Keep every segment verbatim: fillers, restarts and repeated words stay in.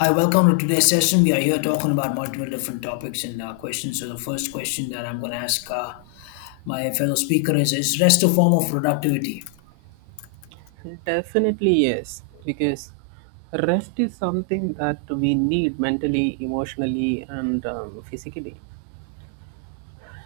Hi, welcome to today's session. We are here talking about multiple different topics and uh, questions. So, the first question that I'm going to ask uh, my fellow speaker is: Is rest a form of productivity? Definitely, yes, because rest is something that we need mentally, emotionally, and um, physically.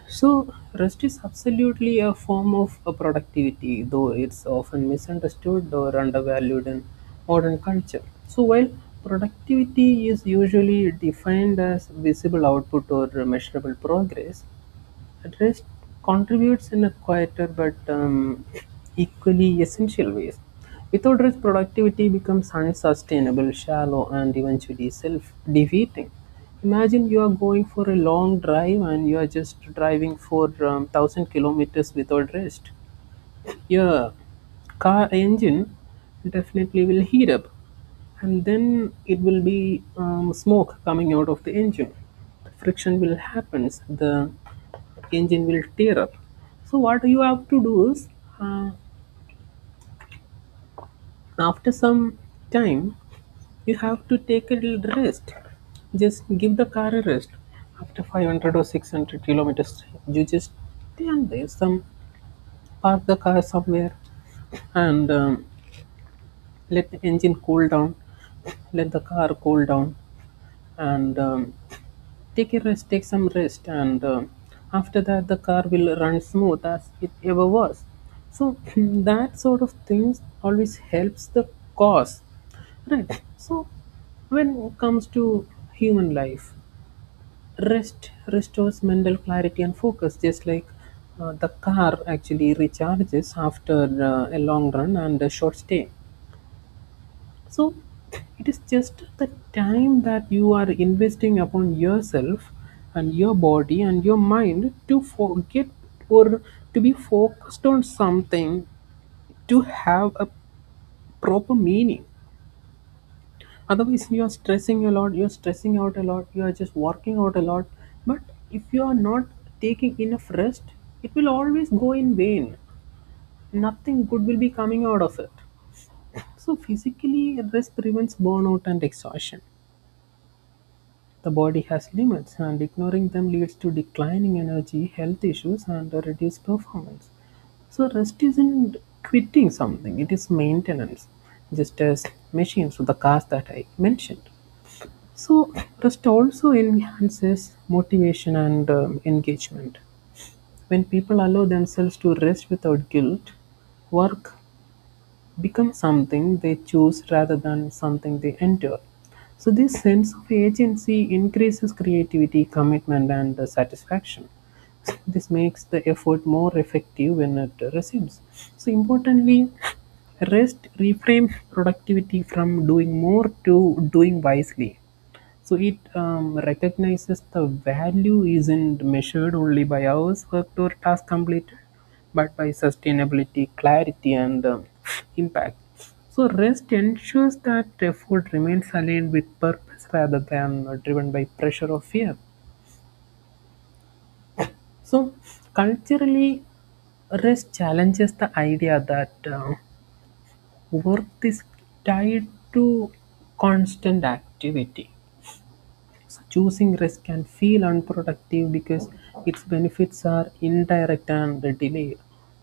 So, rest is absolutely a form of a productivity, though it's often misunderstood or undervalued in modern culture. So, while productivity is usually defined as visible output or measurable progress, Rest contributes in a quieter but um, equally essential ways. Without rest, productivity becomes unsustainable, shallow, and eventually self defeating. Imagine you are going for a long drive and you are just driving for um, one thousand kilometers without rest. Yeah, car engine definitely will heat up, and then it will be um, smoke coming out of the engine. The friction will happens, the engine will tear up. So what you have to do is, uh, after some time, you have to take a little rest. Just give the car a rest. After five hundred or six hundred kilometers, you just stand there, some, park the car somewhere and um, let the engine cool down, let the car cool down, and um, take a rest, take some rest, and um, after that the car will run smooth as it ever was. So that sort of things always helps the cause, right? So when it comes to human life, rest restores mental clarity and focus, just like uh, the car actually recharges after uh, a long run and a short stay. So it is just the time that you are investing upon yourself and your body and your mind to forget or to be focused on something, to have a proper meaning. Otherwise, you are stressing a lot, you are stressing out a lot, you are just working out a lot. But if you are not taking enough rest, it will always go in vain. Nothing good will be coming out of it. So, physically, rest prevents burnout and exhaustion. The body has limits, and ignoring them leads to declining energy, health issues, and a reduced performance. So, rest isn't quitting something, it is maintenance, just as machines, with the cars that I mentioned. So, rest also enhances motivation and um, engagement. When people allow themselves to rest without guilt, work become something they choose rather than something they enter. So, this sense of agency increases creativity, commitment, and uh, satisfaction. This makes the effort more effective when it resumes. So, importantly, rest reframes productivity from doing more to doing wisely. So it um, recognizes the value isn't measured only by hours worked or task completed, but by sustainability, clarity, and um, impact. So rest ensures that effort remains aligned with purpose rather than uh, driven by pressure or fear. So culturally, rest challenges the idea that uh, work is tied to constant activity. So, Choosing rest can feel unproductive because its benefits are indirect and delayed,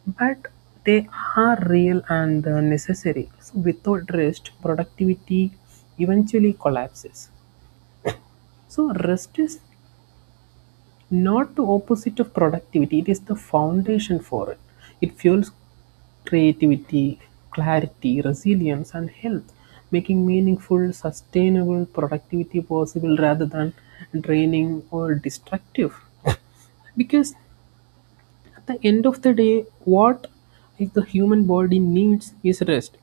but they are real and uh, necessary. So without rest, productivity eventually collapses. So rest is not the opposite of productivity, it is the foundation for it. It fuels creativity, clarity, resilience and health, making meaningful sustainable productivity possible rather than draining or destructive. Because at the end of the day, what is the human body needs is rest.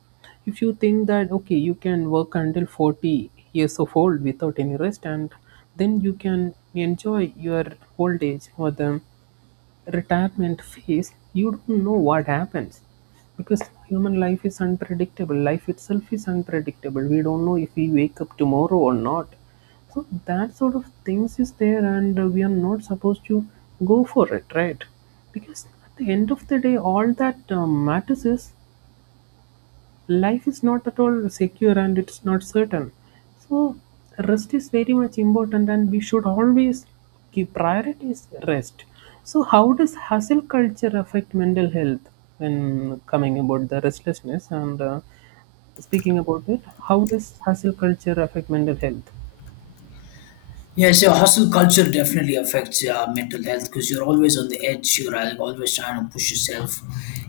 If you think that okay, you can work until forty years of old without any rest, and then you can enjoy your old age or the retirement phase, you don't know what happens, because human life is unpredictable. Life itself is unpredictable. We don't know if we wake up tomorrow or not. So that sort of things is there, and uh, we are not supposed to go for it, right? Because at the end of the day, all that uh, matters is life is not at all secure and it's not certain. So, rest is very much important, and we should always give priorities rest. So, how does hustle culture affect mental health when coming about the restlessness and uh, speaking about it? How does hustle culture affect mental health? Yes, yeah, so hustle culture definitely affects uh, mental health because you're always on the edge, you're uh, always trying to push yourself,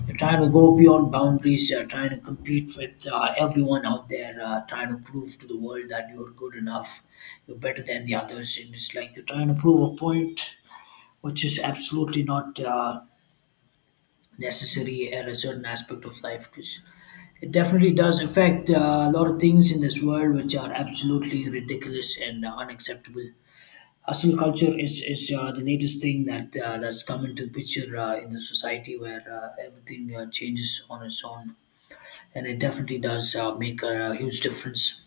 you're trying to go beyond boundaries, you're trying to compete with uh, everyone out there, uh, trying to prove to the world that you're good enough, you're better than the others. And it's like you're trying to prove a point, which is absolutely not. Uh, necessary at a certain aspect of life because it definitely does affect uh, a lot of things in this world which are absolutely ridiculous and uh, unacceptable. Hustle culture is is uh, the latest thing that uh, that's come into picture uh, in the society where uh, everything uh, changes on its own, and it definitely does uh, make a huge difference.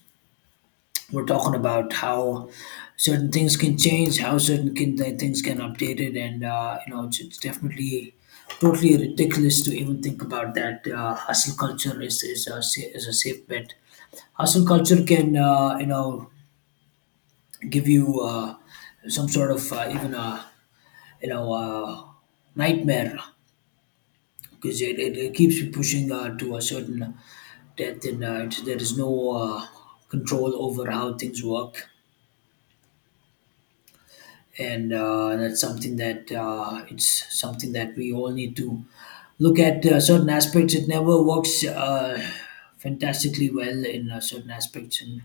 We're talking about how certain things can change, how certain can, th- things can update it, and uh, you know it's, it's definitely totally ridiculous to even think about that. Uh, hustle culture is is a, sa- is a safe bet. Hustle culture can, uh, you know, give you uh, some sort of uh, even a, you know uh, nightmare, because it, it, it keeps you pushing uh, to a certain depth, and uh, it- there is no uh, control over how things work, and uh, that's something that uh, it's something that we all need to look at. Uh, certain aspects it never works uh, fantastically well in uh, certain aspects, and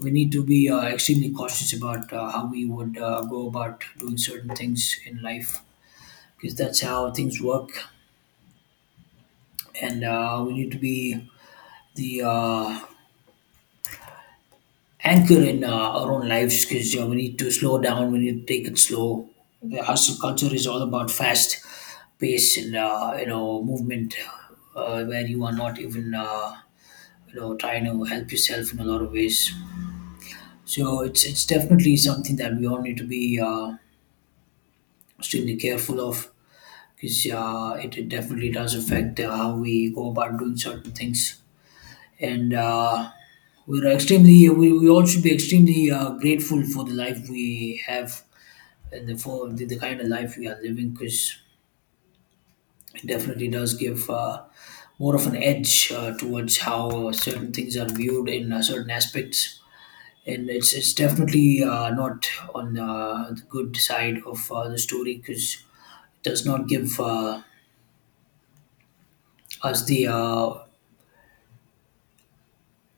we need to be uh, extremely cautious about uh, how we would uh, go about doing certain things in life, because that's how things work. And uh, we need to be the, uh, anchor in uh, our own lives, because you know, we need to slow down. We need to take it slow. The hustle culture is all about fast pace and, uh, you know, movement, uh, where you are not even, uh, you know, trying to help yourself in a lot of ways. So it's it's definitely something that we all need to be uh, extremely careful of, because uh, it, it definitely does affect uh, how we go about doing certain things. And uh, we're extremely we, we all should be extremely uh, grateful for the life we have and the, for the, the kind of life we are living, because it definitely does give uh, more of an edge uh, towards how certain things are viewed in uh, certain aspects, and it's, it's definitely uh, not on uh, the good side of uh, the story, because it does not give uh, us the uh,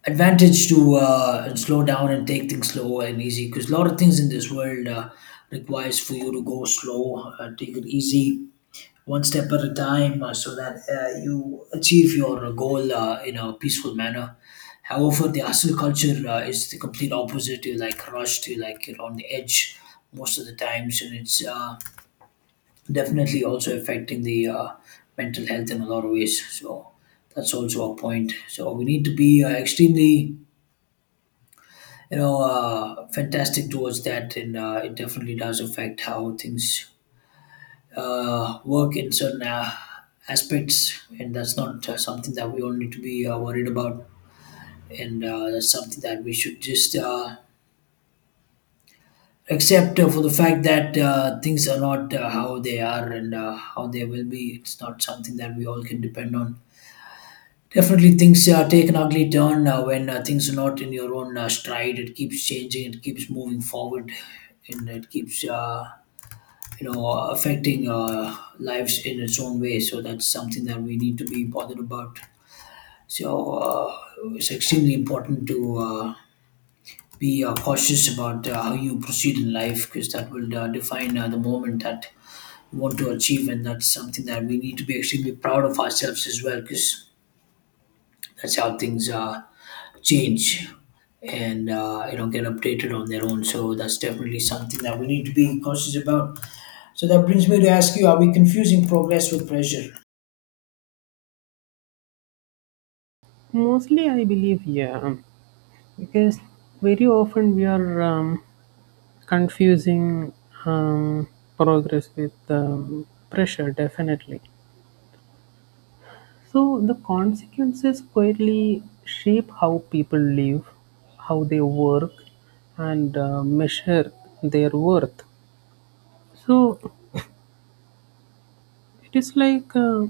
advantage to uh, slow down and take things slow and easy, because a lot of things in this world uh, requires for you to go slow, uh, take it easy one step at a time, uh, so that uh, you achieve your goal uh, in a peaceful manner. However, the hustle culture uh, is the complete opposite. You're like rushed, you're like you're on the edge most of the times, and it's, uh, definitely also affecting the uh, mental health in a lot of ways. So that's also a point. So we need to be uh, extremely, you know, uh, fantastic towards that, and uh, it definitely does affect how things uh, work in certain uh, aspects, and that's not uh, something that we all need to be uh, worried about. And uh, that's something that we should just, uh, accept uh, for the fact that uh, things are not uh, how they are and uh, how they will be. It's not something that we all can depend on. Definitely, things uh, take an ugly turn uh, when uh, things are not in your own uh, stride. It keeps changing, it keeps moving forward, and it keeps, uh, you know, affecting uh, lives in its own way, so that's something that we need to be bothered about. So uh, it's extremely important to uh, be uh, cautious about uh, how you proceed in life, because that will uh, define uh, the moment that you want to achieve, and that's something that we need to be extremely proud of ourselves as well, because that's how things uh, change and uh, you know get updated on their own, so that's definitely something that we need to be cautious about. So that brings me to ask you: Are we confusing progress with pressure? Mostly, I believe, yeah, because very often we are um, confusing um, progress with um, pressure, definitely. So, the consequences quietly shape how people live, how they work, and uh, measure their worth. So, it is like uh,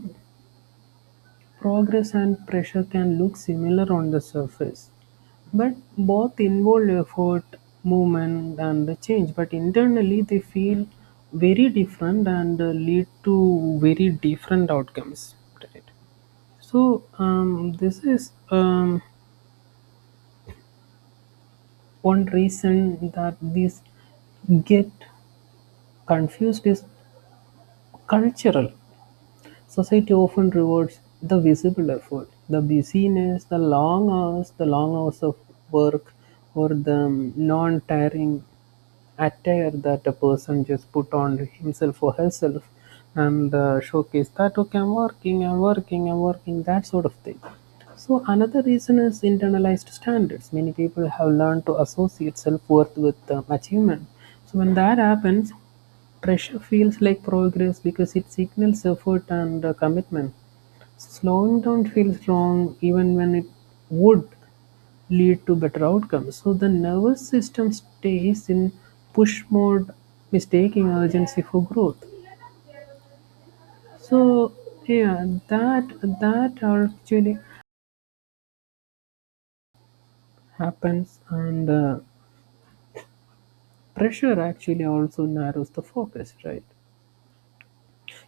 Progress and pressure can look similar on the surface, but both involve effort, movement, and the change. But internally, they feel very different and uh, lead to very different outcomes. Right. So, um, this is um, one reason that these get confused is cultural. Society often rewards the visible effort, the busyness, the long hours, the long hours of work, or the non tiring attire that a person just put on himself or herself and uh, showcase that okay, i'm working i'm working i'm working that sort of thing. So another reason is internalized standards. Many people have learned to associate self-worth with um, achievement. So when that happens, Pressure feels like progress because it signals effort and uh, commitment. Slowing down feels wrong even when it would lead to better outcomes. So the nervous system stays in push mode, mistaking urgency for growth. So yeah, that that actually happens, and uh, pressure actually also narrows the focus, right?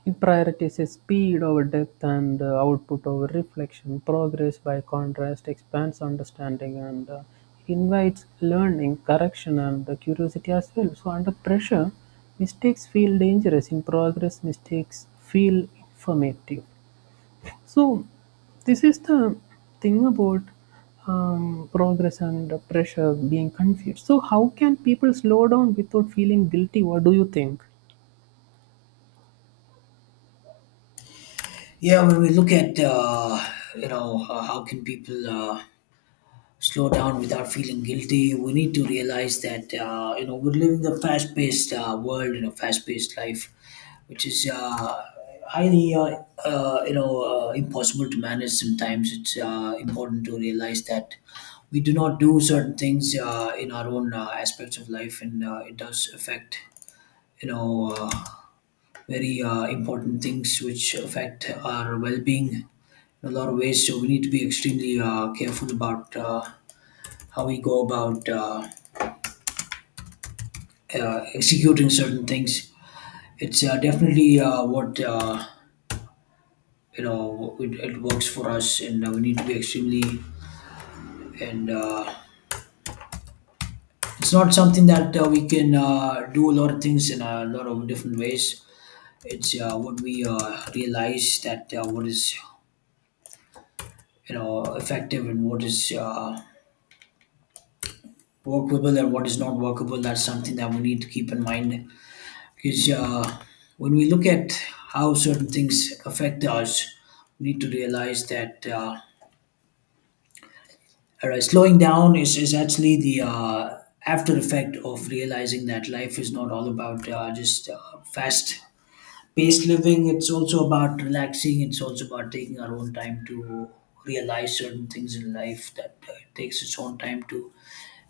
It prioritizes speed over depth and uh, output over reflection. Progress, by contrast, expands understanding and uh, invites learning, correction, and uh, curiosity as well. So, under pressure, mistakes feel dangerous. In progress, mistakes feel informative. So, this is the thing about um, progress and uh, pressure being confused. So, how can people slow down without feeling guilty? What do you think? Yeah, when we look at, uh, you know, uh, how can people uh, slow down without feeling guilty, we need to realize that uh, you know we're living a fast-paced uh, world, you know, fast-paced life, which is uh, highly uh, uh, you know uh, impossible to manage. Sometimes it's uh, important to realize that we do not do certain things uh, in our own uh, aspects of life, and uh, it does affect you know. Uh, very uh, important things which affect our well-being in a lot of ways. So we need to be extremely uh, careful about uh, how we go about uh, uh, executing certain things. It's uh, definitely uh, what uh, you know it, it works for us, and uh, we need to be extremely and. Uh, it's not something that uh, we can uh, do a lot of things in a lot of different ways. It's uh, what we uh, realize that uh, what is, you know, effective and what is uh, workable and what is not workable. That's something that we need to keep in mind, because uh, when we look at how certain things affect us, we need to realize that, uh, all right, slowing down is, is actually the uh, after effect of realizing that life is not all about uh, just uh, fast paced living. It's also about relaxing, it's also about taking our own time to realize certain things in life, that uh, it takes its own time to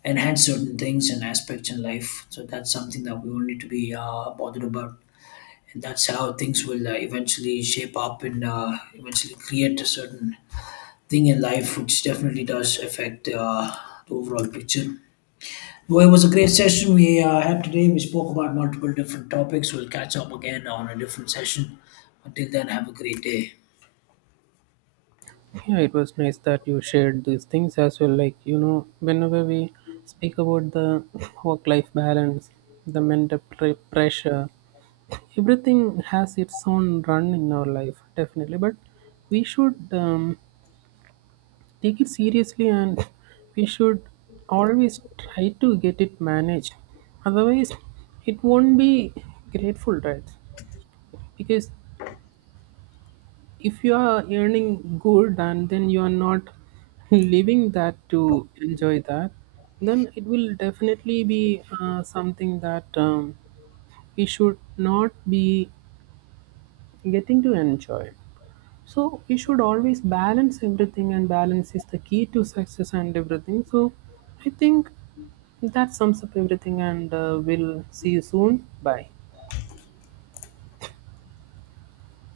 enhance certain things and aspects in life. So that's something that we all need to be uh, bothered about, and that's how things will uh, eventually shape up and uh, eventually create a certain thing in life, which definitely does affect uh, the overall picture. Well, it was a great session we uh, had today. We spoke about multiple different topics. We'll catch up again on a different session. Until then, have a great day. Yeah, it was nice that you shared these things as well. Like, you know, whenever we speak about the work life balance, the mental pre- pressure, everything has its own run in our life, definitely. But we should um, take it seriously, and we should always try to get it managed. Otherwise, it won't be grateful, right? Because if you are earning good and then you are not leaving that to enjoy that, then it will definitely be uh, something that um, we should not be getting to enjoy. So we should always balance everything, and balance is the key to success and everything. So I think that sums up everything, and uh, we'll see you soon. Bye.